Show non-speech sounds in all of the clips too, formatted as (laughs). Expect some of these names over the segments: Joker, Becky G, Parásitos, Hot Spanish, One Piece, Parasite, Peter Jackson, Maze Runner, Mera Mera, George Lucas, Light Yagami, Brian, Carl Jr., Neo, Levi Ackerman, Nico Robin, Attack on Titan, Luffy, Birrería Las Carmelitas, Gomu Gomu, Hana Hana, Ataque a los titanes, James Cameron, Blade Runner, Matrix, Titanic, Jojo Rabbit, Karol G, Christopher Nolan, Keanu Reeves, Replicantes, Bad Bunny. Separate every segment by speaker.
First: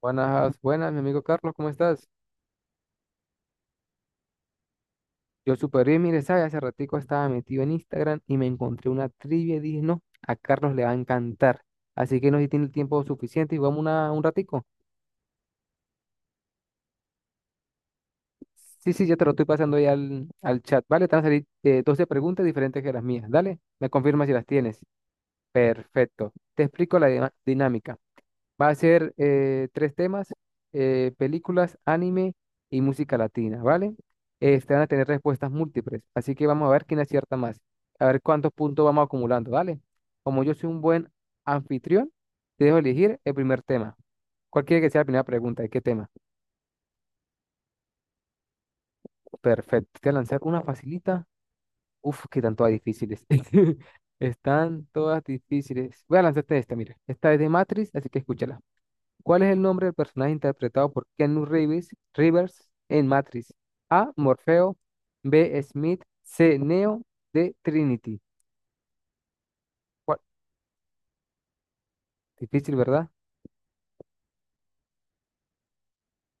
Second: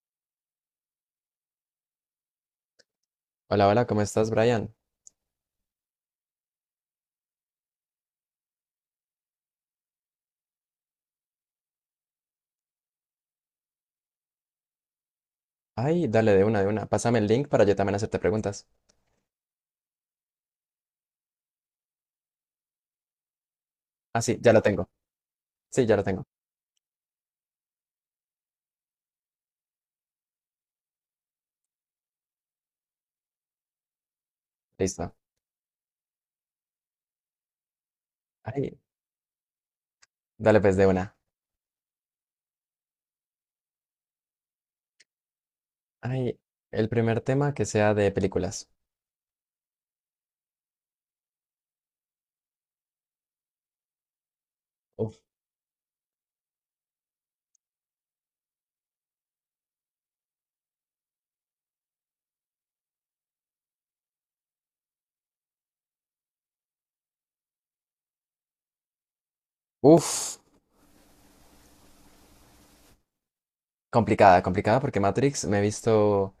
Speaker 1: Buenas, buenas, mi amigo Carlos, ¿cómo estás?
Speaker 2: Hola, hola, ¿cómo estás, Brian?
Speaker 1: Yo súper bien, mire, ¿sabes? Hace ratico estaba metido en Instagram y me encontré una trivia y dije, no, a Carlos le va a encantar. Así que no sé si tiene el tiempo suficiente y vamos un ratico.
Speaker 2: Ay, dale de una, de una. Pásame el link para yo también hacerte preguntas.
Speaker 1: Sí, sí, ya te lo estoy pasando ahí al chat, ¿vale? Te van a salir 12 preguntas diferentes que las mías. Dale, me
Speaker 2: Ah,
Speaker 1: confirma si
Speaker 2: sí,
Speaker 1: las
Speaker 2: ya lo
Speaker 1: tienes.
Speaker 2: tengo. Sí, ya lo tengo.
Speaker 1: Perfecto. Te explico la dinámica. Va a ser tres temas, películas, anime y música latina, ¿vale? Este, van a tener
Speaker 2: Listo.
Speaker 1: respuestas múltiples, así que vamos a ver quién acierta más, a ver cuántos
Speaker 2: Ay,
Speaker 1: puntos vamos acumulando, ¿vale? Como yo
Speaker 2: dale
Speaker 1: soy
Speaker 2: pues
Speaker 1: un
Speaker 2: de
Speaker 1: buen
Speaker 2: una.
Speaker 1: anfitrión, te dejo elegir el primer tema. Cualquiera que sea la primera pregunta, ¿de qué tema?
Speaker 2: Ay, el primer tema que sea de películas.
Speaker 1: Perfecto, te voy a lanzar una facilita. Uf, que están todas difíciles. (laughs) Están
Speaker 2: Uf.
Speaker 1: todas difíciles. Voy a lanzarte esta, mira. Esta es de Matrix, así que escúchala. ¿Cuál es el nombre del personaje interpretado por Keanu Reeves, Rivers en Matrix? A. Morfeo. B. Smith. C. Neo. D. Trinity. ¿Cuál?
Speaker 2: Uf,
Speaker 1: Difícil, ¿verdad?
Speaker 2: complicada, complicada porque Matrix me he visto,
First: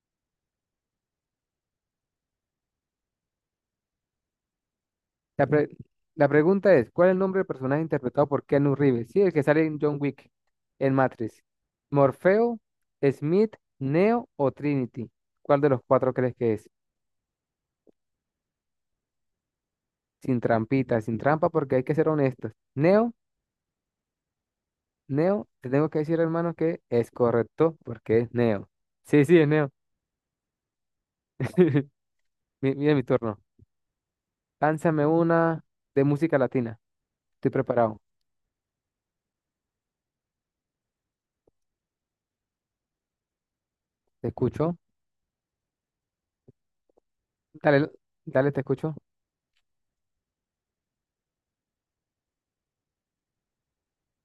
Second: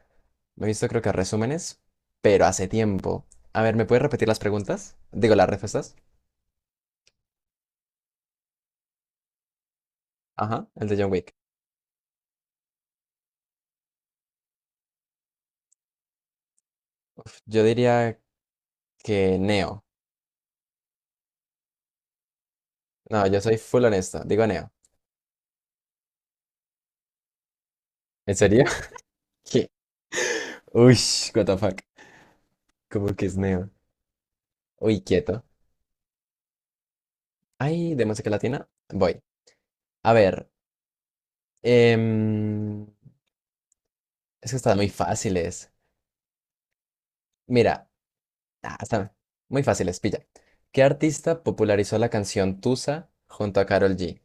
Speaker 2: me he visto creo que resúmenes, pero hace tiempo. A ver, ¿me puedes repetir las preguntas? Digo,
Speaker 1: La,
Speaker 2: las
Speaker 1: pre-
Speaker 2: respuestas.
Speaker 1: la pregunta es, ¿cuál es el nombre del personaje interpretado por Keanu Reeves? Sí, el que sale en John Wick
Speaker 2: Ajá, el
Speaker 1: en
Speaker 2: de John Wick.
Speaker 1: Matrix. ¿Morfeo, Smith, Neo o Trinity? ¿Cuál de los cuatro crees que es?
Speaker 2: Uf, yo diría que Neo.
Speaker 1: Sin trampita, sin trampa, porque hay que ser honestos. ¿Neo?
Speaker 2: No, yo soy full honesto. Digo Neo.
Speaker 1: Neo, te tengo que decir, hermano, que es correcto porque es
Speaker 2: ¿En serio?
Speaker 1: Neo. Sí,
Speaker 2: (laughs)
Speaker 1: sí, es
Speaker 2: Sí.
Speaker 1: Neo.
Speaker 2: Uy, what the fuck.
Speaker 1: (laughs) Mira mi
Speaker 2: Como que es
Speaker 1: turno.
Speaker 2: neo. Uy,
Speaker 1: Lánzame
Speaker 2: quieto.
Speaker 1: una de música latina. Estoy
Speaker 2: Ay,
Speaker 1: preparado.
Speaker 2: de música latina. Voy. A ver. em,
Speaker 1: Te
Speaker 2: es que están
Speaker 1: escucho.
Speaker 2: muy fáciles. Mira,
Speaker 1: Dale, dale, te escucho.
Speaker 2: están muy fáciles, pilla. ¿Qué artista popularizó la canción Tusa junto a Karol G?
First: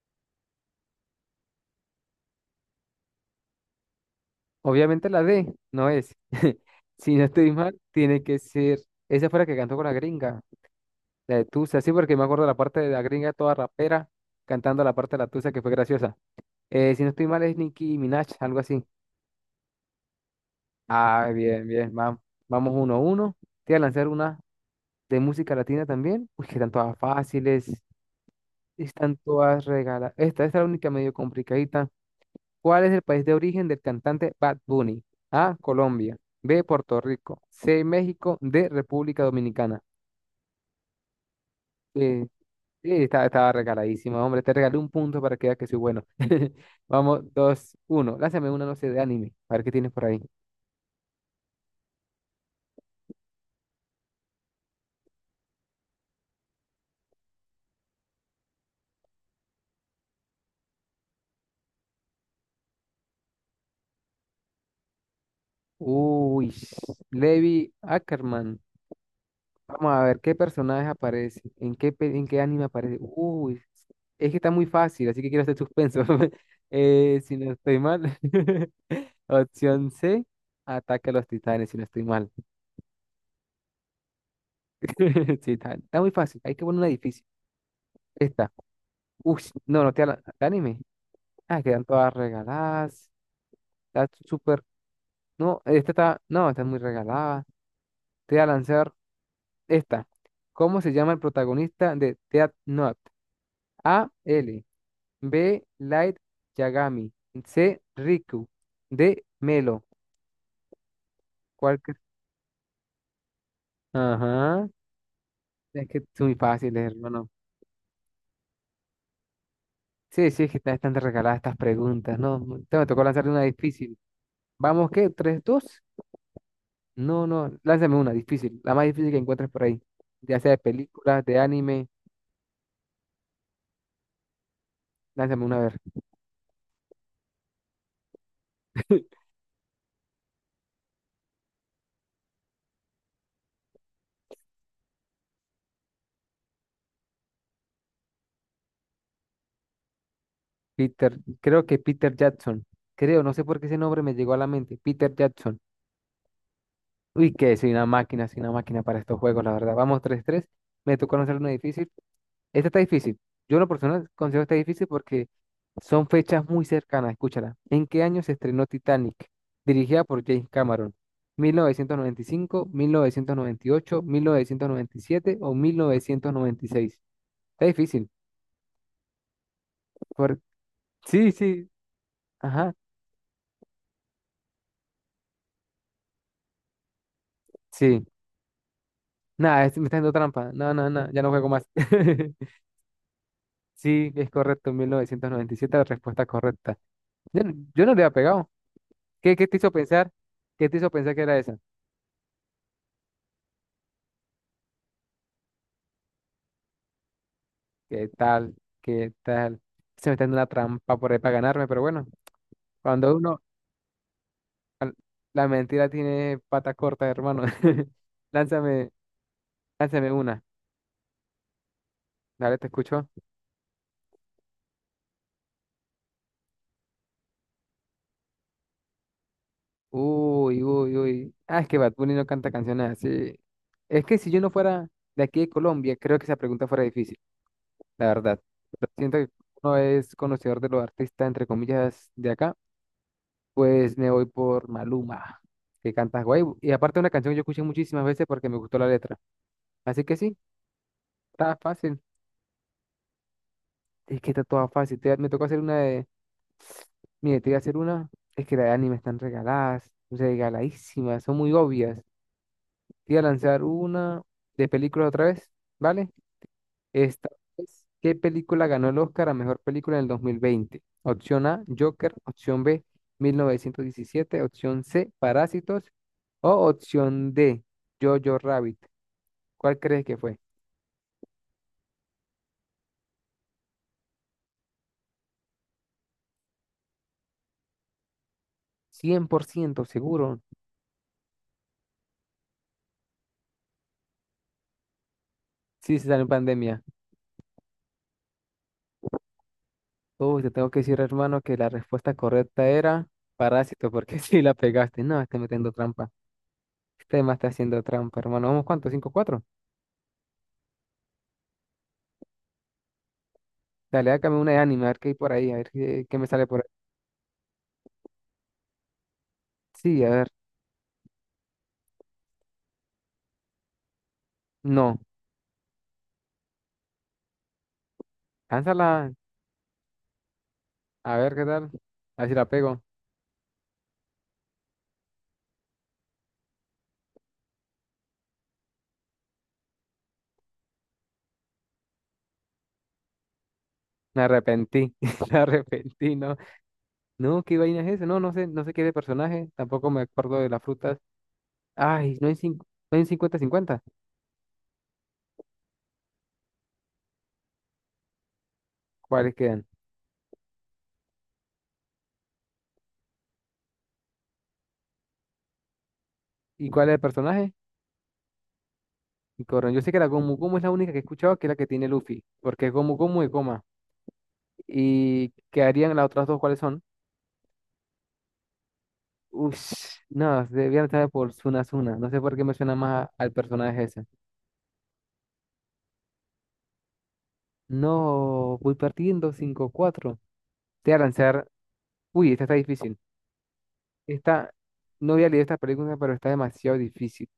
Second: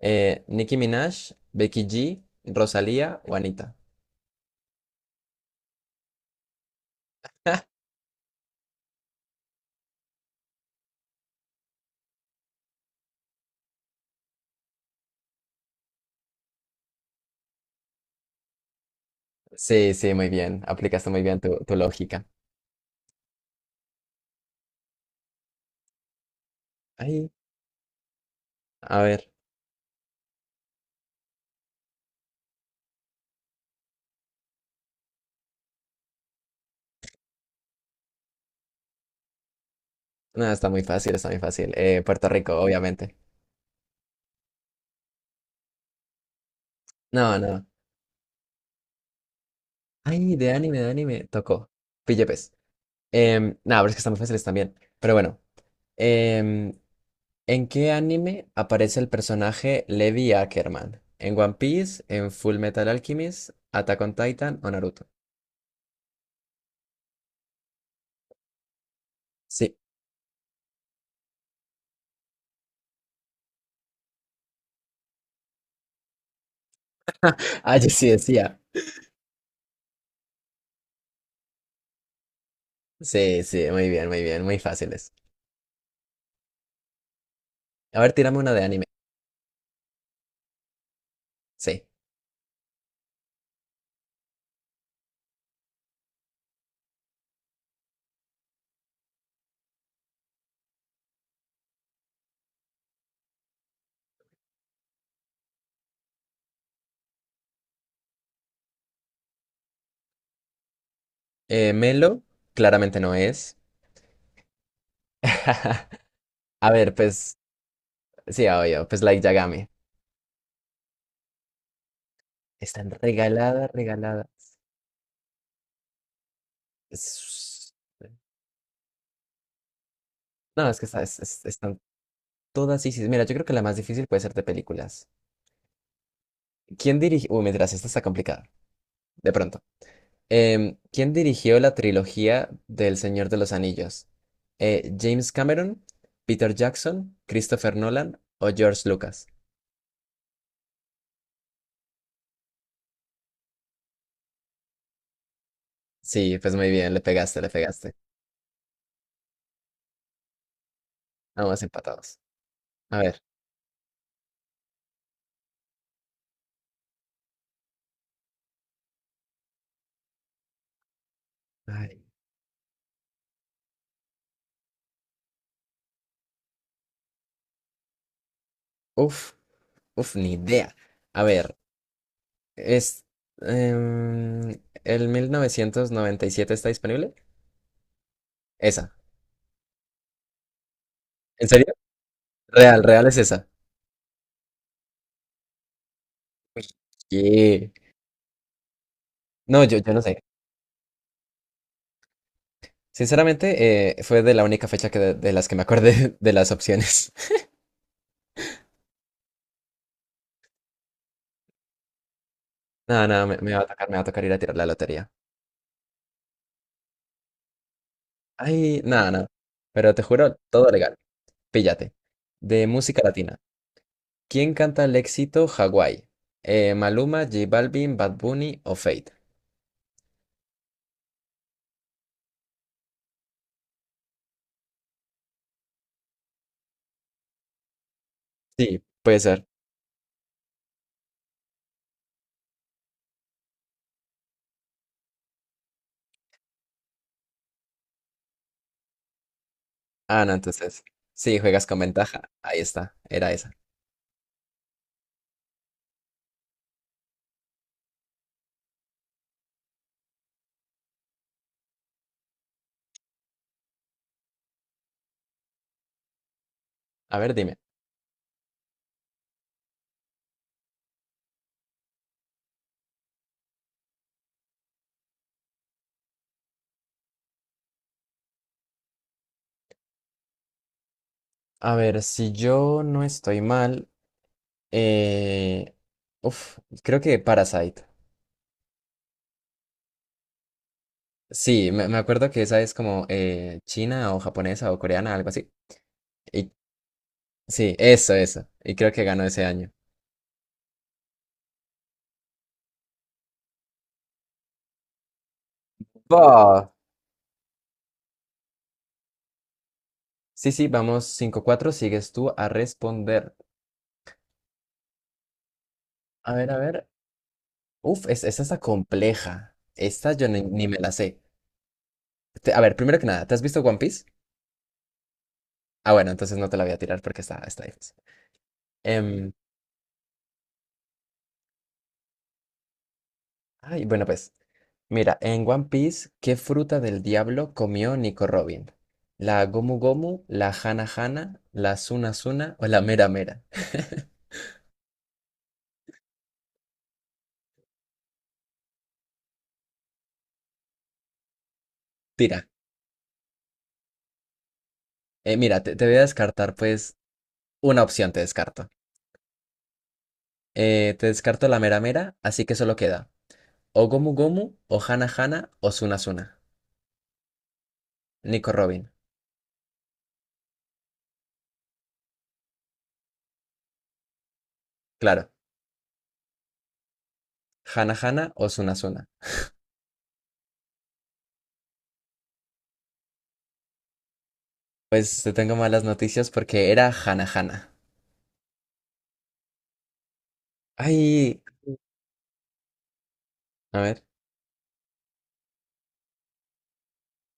Speaker 2: ¿Nicki Minaj, Becky G, Rosalía o Anita?
Speaker 1: Obviamente la D no es. (laughs) Si no estoy mal, tiene que ser. Esa fue la que cantó con la gringa. La de Tusa, sí, porque me acuerdo la parte de la gringa toda rapera cantando la parte de la Tusa que fue graciosa. Si no estoy mal, es Nicki Minaj, algo así.
Speaker 2: Sí, sí, muy bien. Aplicaste muy
Speaker 1: Ah,
Speaker 2: bien tu,
Speaker 1: bien,
Speaker 2: tu
Speaker 1: bien. Vamos,
Speaker 2: lógica.
Speaker 1: vamos uno a uno. Te voy a lanzar una de música latina también, uy, que están todas
Speaker 2: Ay,
Speaker 1: fáciles,
Speaker 2: a
Speaker 1: están
Speaker 2: ver.
Speaker 1: todas regaladas. Esta es la única medio complicadita. ¿Cuál es el país de origen del cantante Bad Bunny? A, Colombia, B, Puerto Rico, C, México, D, República Dominicana.
Speaker 2: No, está muy fácil, está muy fácil.
Speaker 1: Eh,
Speaker 2: Puerto Rico, obviamente.
Speaker 1: Estaba regaladísima, hombre, te regalé un punto para que veas que soy bueno. (laughs) Vamos,
Speaker 2: No, no.
Speaker 1: dos, uno. Lánzame una, no sé, de anime, a ver qué tienes por ahí.
Speaker 2: Ay, de anime, de anime. Tocó. Pille, pues. Nada, pero es que están muy fáciles también. Pero bueno, em, ¿en qué anime aparece el personaje Levi Ackerman? ¿En One Piece? ¿En Full Metal Alchemist? ¿Attack on Titan o Naruto?
Speaker 1: Uy, Levi Ackerman.
Speaker 2: Sí. (laughs)
Speaker 1: Vamos a ver qué personaje aparece, en qué anime aparece. Uy, es que está muy fácil, así que quiero hacer suspenso. (laughs) Si no
Speaker 2: Ah,
Speaker 1: estoy
Speaker 2: yo
Speaker 1: mal,
Speaker 2: sí decía.
Speaker 1: (laughs) opción C, ataque a los titanes, si no estoy mal.
Speaker 2: Sí, sí, muy bien, muy bien, muy fáciles.
Speaker 1: (laughs) Sí, está muy fácil, hay que poner una difícil.
Speaker 2: A ver, tirame
Speaker 1: Esta,
Speaker 2: una de anime.
Speaker 1: uy, no, no, de anime. Ah,
Speaker 2: Sí.
Speaker 1: quedan todas regaladas, está súper. No, esta está, no, está muy regalada. Te voy a lanzar esta. ¿Cómo se llama el protagonista de Death Note? A, L. B. Light Yagami. C. Riku. D. Melo. ¿Cuál cre-
Speaker 2: Melo, claramente no es.
Speaker 1: Ajá. Es que
Speaker 2: (laughs)
Speaker 1: son muy
Speaker 2: A
Speaker 1: fáciles,
Speaker 2: ver,
Speaker 1: hermano.
Speaker 2: pues, sí, obvio, pues Light Yagami.
Speaker 1: Sí, sí, es que están regaladas estas preguntas. No, no, te me
Speaker 2: Están
Speaker 1: tocó lanzarle una
Speaker 2: regalada,
Speaker 1: difícil.
Speaker 2: regalada.
Speaker 1: ¿Vamos qué? ¿Tres, dos? No, no.
Speaker 2: Es-
Speaker 1: Lánzame una difícil. La más difícil que encuentres por ahí. Ya sea de
Speaker 2: No, es que está,
Speaker 1: películas, de
Speaker 2: están
Speaker 1: anime.
Speaker 2: todas, sí, sí. Mira, yo creo que la más difícil puede ser de películas.
Speaker 1: Lánzame una a ver.
Speaker 2: ¿Quién dirigió? Uy, mientras esta está complicada.
Speaker 1: (laughs)
Speaker 2: De pronto. ¿Quién dirigió la trilogía del Señor de los Anillos? ¿James Cameron, Peter Jackson, Christopher Nolan o George Lucas?
Speaker 1: Peter, creo que Peter Jackson. Creo, no sé por qué ese nombre me llegó a la mente. Peter Jackson.
Speaker 2: Sí, pues muy bien, le
Speaker 1: Uy,
Speaker 2: pegaste, le
Speaker 1: que
Speaker 2: pegaste.
Speaker 1: soy una máquina para estos juegos, la verdad. Vamos 3-3. Me tocó lanzar una
Speaker 2: Vamos
Speaker 1: difícil.
Speaker 2: empatados.
Speaker 1: Esta está
Speaker 2: A
Speaker 1: difícil.
Speaker 2: ver.
Speaker 1: Yo en lo personal considero esta difícil porque son fechas muy cercanas. Escúchala. ¿En qué año se estrenó Titanic? Dirigida por James Cameron. Mil novecientos
Speaker 2: Ay,
Speaker 1: novecientos novecientos noventa y cinco ocho 1997 o 1996. Está difícil.
Speaker 2: uf, uf, ni
Speaker 1: Por...
Speaker 2: idea. A
Speaker 1: Sí,
Speaker 2: ver,
Speaker 1: sí. Ajá.
Speaker 2: es. em, ¿el 1997 está disponible?
Speaker 1: Sí.
Speaker 2: Esa.
Speaker 1: Nada, me está haciendo trampa. No, no, no. Ya no juego
Speaker 2: ¿En
Speaker 1: más.
Speaker 2: serio?
Speaker 1: (laughs)
Speaker 2: Real, real es esa.
Speaker 1: Sí, es correcto. 1997, la respuesta
Speaker 2: Pues,
Speaker 1: correcta. Yo, no,
Speaker 2: sí.
Speaker 1: yo no le había pegado. ¿Qué te
Speaker 2: No,
Speaker 1: hizo
Speaker 2: yo no
Speaker 1: pensar?
Speaker 2: sé.
Speaker 1: ¿Qué te hizo pensar que era esa?
Speaker 2: Sinceramente, fue de la única fecha que de las que me acordé (laughs) de las opciones. (laughs)
Speaker 1: ¿Qué tal? ¿Qué tal? Se me está dando una trampa por ahí para ganarme, pero bueno,
Speaker 2: Nada,
Speaker 1: cuando
Speaker 2: nada, me,
Speaker 1: uno,
Speaker 2: me va a tocar, me va a tocar ir a tirar la
Speaker 1: al-
Speaker 2: lotería.
Speaker 1: la mentira tiene pata corta, hermano. (laughs)
Speaker 2: Ay,
Speaker 1: Lánzame,
Speaker 2: nada, nada. Pero te
Speaker 1: lánzame
Speaker 2: juro,
Speaker 1: una.
Speaker 2: todo legal. Píllate.
Speaker 1: Dale, te
Speaker 2: De música
Speaker 1: escucho.
Speaker 2: latina. ¿Quién canta el éxito Hawái? Maluma, J Balvin, Bad Bunny o Fate.
Speaker 1: Uy, uy, uy. Ah, es que Bad Bunny no canta canciones así. Es que si yo no fuera de aquí de Colombia, creo que esa pregunta fuera difícil, la verdad.
Speaker 2: Sí,
Speaker 1: Pero siento
Speaker 2: puede
Speaker 1: que
Speaker 2: ser.
Speaker 1: uno es conocedor de los artistas, entre comillas, de acá. Pues me voy por Maluma, que canta guay. Y aparte una canción que yo escuché muchísimas veces porque me gustó la letra. Así que
Speaker 2: Ah, no,
Speaker 1: sí,
Speaker 2: entonces. Sí,
Speaker 1: está
Speaker 2: juegas con
Speaker 1: fácil.
Speaker 2: ventaja. Ahí está, era esa.
Speaker 1: Es que está toda fácil. Me tocó hacer una de... Mire, te voy a hacer una. Es que las de anime están regaladas, regaladísimas, son muy obvias. Te voy a lanzar una de película otra vez, ¿vale?
Speaker 2: A
Speaker 1: Esta
Speaker 2: ver, dime.
Speaker 1: vez, ¿qué película ganó el Oscar a mejor película en el 2020? Opción A, Joker. Opción B, 1917. Opción C, Parásitos. O opción D, Jojo Rabbit. ¿Cuál crees que fue?
Speaker 2: A ver, si yo no estoy mal. Eh, uf, Creo que Parasite.
Speaker 1: 100% seguro.
Speaker 2: Sí, me acuerdo que esa es como china o japonesa o coreana, algo así.
Speaker 1: Sí, se salió en
Speaker 2: Y,
Speaker 1: pandemia.
Speaker 2: sí, eso, eso. Y creo que ganó ese año.
Speaker 1: Uy, te tengo que decir, hermano, que la respuesta correcta era Parásito, porque (laughs) sí la pegaste. No, está metiendo trampa.
Speaker 2: Va.
Speaker 1: Este más está haciendo trampa, hermano. ¿Vamos cuánto? 5-4.
Speaker 2: Sí, sí, vamos 5-4. Sigues tú a responder.
Speaker 1: Dale, hágame una de anime, a ver qué hay por ahí, a ver qué me
Speaker 2: A
Speaker 1: sale
Speaker 2: ver, a
Speaker 1: por ahí.
Speaker 2: ver. Uf, esta está compleja.
Speaker 1: Sí, a
Speaker 2: Esta yo
Speaker 1: ver.
Speaker 2: ni me la sé. A ver, primero que nada, ¿te has visto One Piece?
Speaker 1: No.
Speaker 2: Ah, bueno, entonces no te la voy a tirar porque está difícil.
Speaker 1: Lánzala,
Speaker 2: Em,
Speaker 1: a ver qué tal. A ver si la pego.
Speaker 2: Ay, bueno, pues, mira, en One Piece, ¿qué fruta del diablo comió Nico Robin? ¿La Gomu Gomu, la Hana Hana, la Suna Suna o la Mera Mera?
Speaker 1: Me arrepentí, (laughs) me arrepentí, no. No, qué vaina es eso. No, no sé, no sé qué de personaje. Tampoco me acuerdo de las frutas. Ay,
Speaker 2: Tira,
Speaker 1: no hay 50-50.
Speaker 2: mira, te voy a descartar, pues, una opción te descarto.
Speaker 1: ¿Cuáles quedan?
Speaker 2: Te descarto la Mera Mera, así que solo queda o Gomu Gomu, o Hana Hana, o Suna Suna.
Speaker 1: ¿Y cuál es el personaje?
Speaker 2: Nico Robin,
Speaker 1: Y Corran. Yo sé que la Gomu Gomu es la única que he escuchado que es la que tiene Luffy. Porque es Gomu Gomu y Goma. ¿Y
Speaker 2: claro,
Speaker 1: qué harían las otras dos? ¿Cuáles son?
Speaker 2: Hana Hana o Suna Suna.
Speaker 1: Ush, (sniffs) no, debían estar por Suna Suna. No sé por qué me suena más al personaje ese.
Speaker 2: Pues te tengo malas noticias porque era Hana Hana.
Speaker 1: No, voy partiendo 5-4. Te voy a
Speaker 2: Ay,
Speaker 1: lanzar. Uy, esta está difícil.
Speaker 2: a ver,
Speaker 1: Esta, no había leído esta pregunta, pero está demasiado difícil.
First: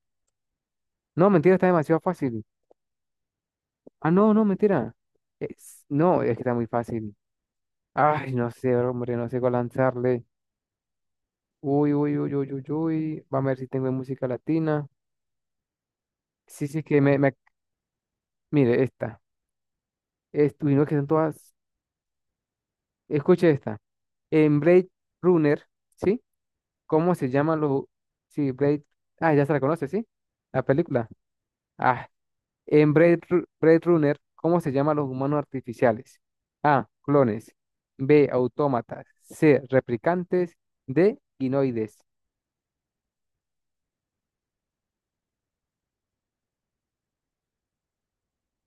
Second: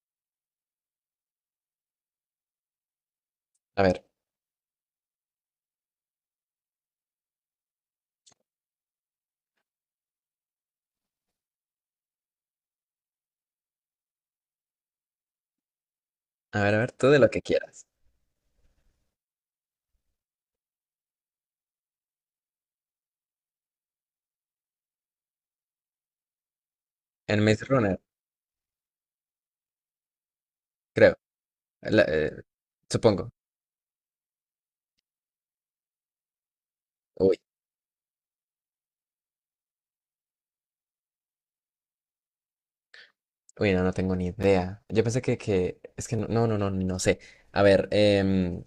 Speaker 1: No, mentira, está demasiado fácil.
Speaker 2: a ver,
Speaker 1: Ah, no, no, mentira. No, es que está muy fácil. Ay, no sé, hombre, no sé cuál lanzarle. Uy, uy, uy, uy, uy, uy. Vamos a ver si tengo música latina.
Speaker 2: a
Speaker 1: Sí,
Speaker 2: ver, a
Speaker 1: sí,
Speaker 2: ver, tú de lo que quieras.
Speaker 1: Mire, esta. Uy, no, que son todas... Escuche esta. En Blade Runner, ¿sí? ¿Cómo se
Speaker 2: En
Speaker 1: llaman
Speaker 2: Maze
Speaker 1: los...
Speaker 2: Runner,
Speaker 1: Sí, Blade... Ah, ya se la conoce, ¿sí? La película.
Speaker 2: creo. La-
Speaker 1: Ah,
Speaker 2: eh,
Speaker 1: en Blade,
Speaker 2: Supongo.
Speaker 1: Ru- Blade Runner, ¿cómo se llaman los humanos artificiales? A.
Speaker 2: Uy,
Speaker 1: Clones. B. Autómatas. C. Replicantes. D. Ginoides.
Speaker 2: uy, no, no tengo ni idea. Yo pensé que, es que no, no, no, no, no sé. A ver, em,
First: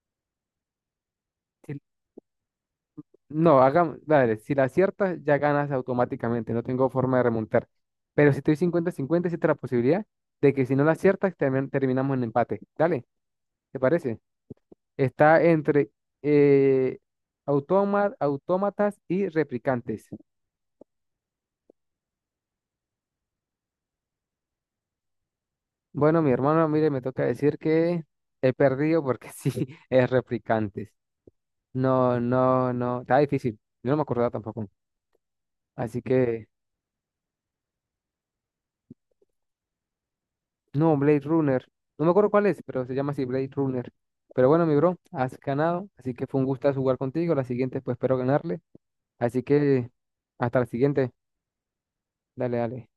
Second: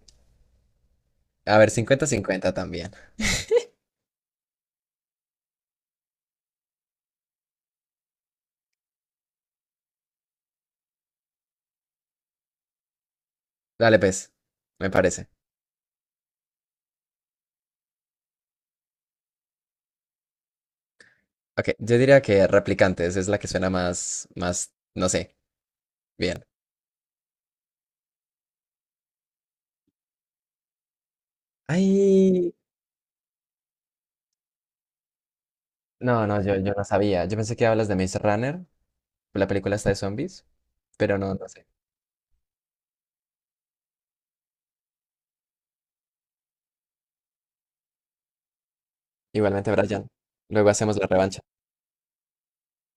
Speaker 2: a ver,
Speaker 1: Si-
Speaker 2: 50-50 también.
Speaker 1: no, hagamos, dale, si la aciertas, ya ganas automáticamente. No tengo forma de remontar. Pero si estoy cincuenta-cincuenta, existe la posibilidad de que si no la aciertas, terminamos en empate. Dale, ¿te
Speaker 2: Dale,
Speaker 1: parece?
Speaker 2: pues, me parece.
Speaker 1: Está entre eh, autómatas y replicantes.
Speaker 2: Ok, yo diría que Replicantes es la que suena más, más, no sé,
Speaker 1: Bueno, mi
Speaker 2: bien.
Speaker 1: hermano, mire, me toca decir que he perdido porque (laughs) sí, es replicantes. No,
Speaker 2: Ay,
Speaker 1: no, no, está difícil. Yo no me acordaba tampoco. Así
Speaker 2: no, no,
Speaker 1: que,
Speaker 2: yo no sabía. Yo pensé que hablas de Maze Runner, la película está de zombies,
Speaker 1: no,
Speaker 2: pero
Speaker 1: Blade
Speaker 2: no, no
Speaker 1: Runner.
Speaker 2: sé.
Speaker 1: No me acuerdo cuál es, pero se llama así Blade Runner. Pero bueno, mi bro, has ganado. Así que fue un gusto jugar contigo. La siguiente, pues espero ganarle. Así
Speaker 2: Igualmente,
Speaker 1: que,
Speaker 2: Brian,
Speaker 1: hasta la
Speaker 2: luego hacemos la
Speaker 1: siguiente.
Speaker 2: revancha.
Speaker 1: Dale, dale.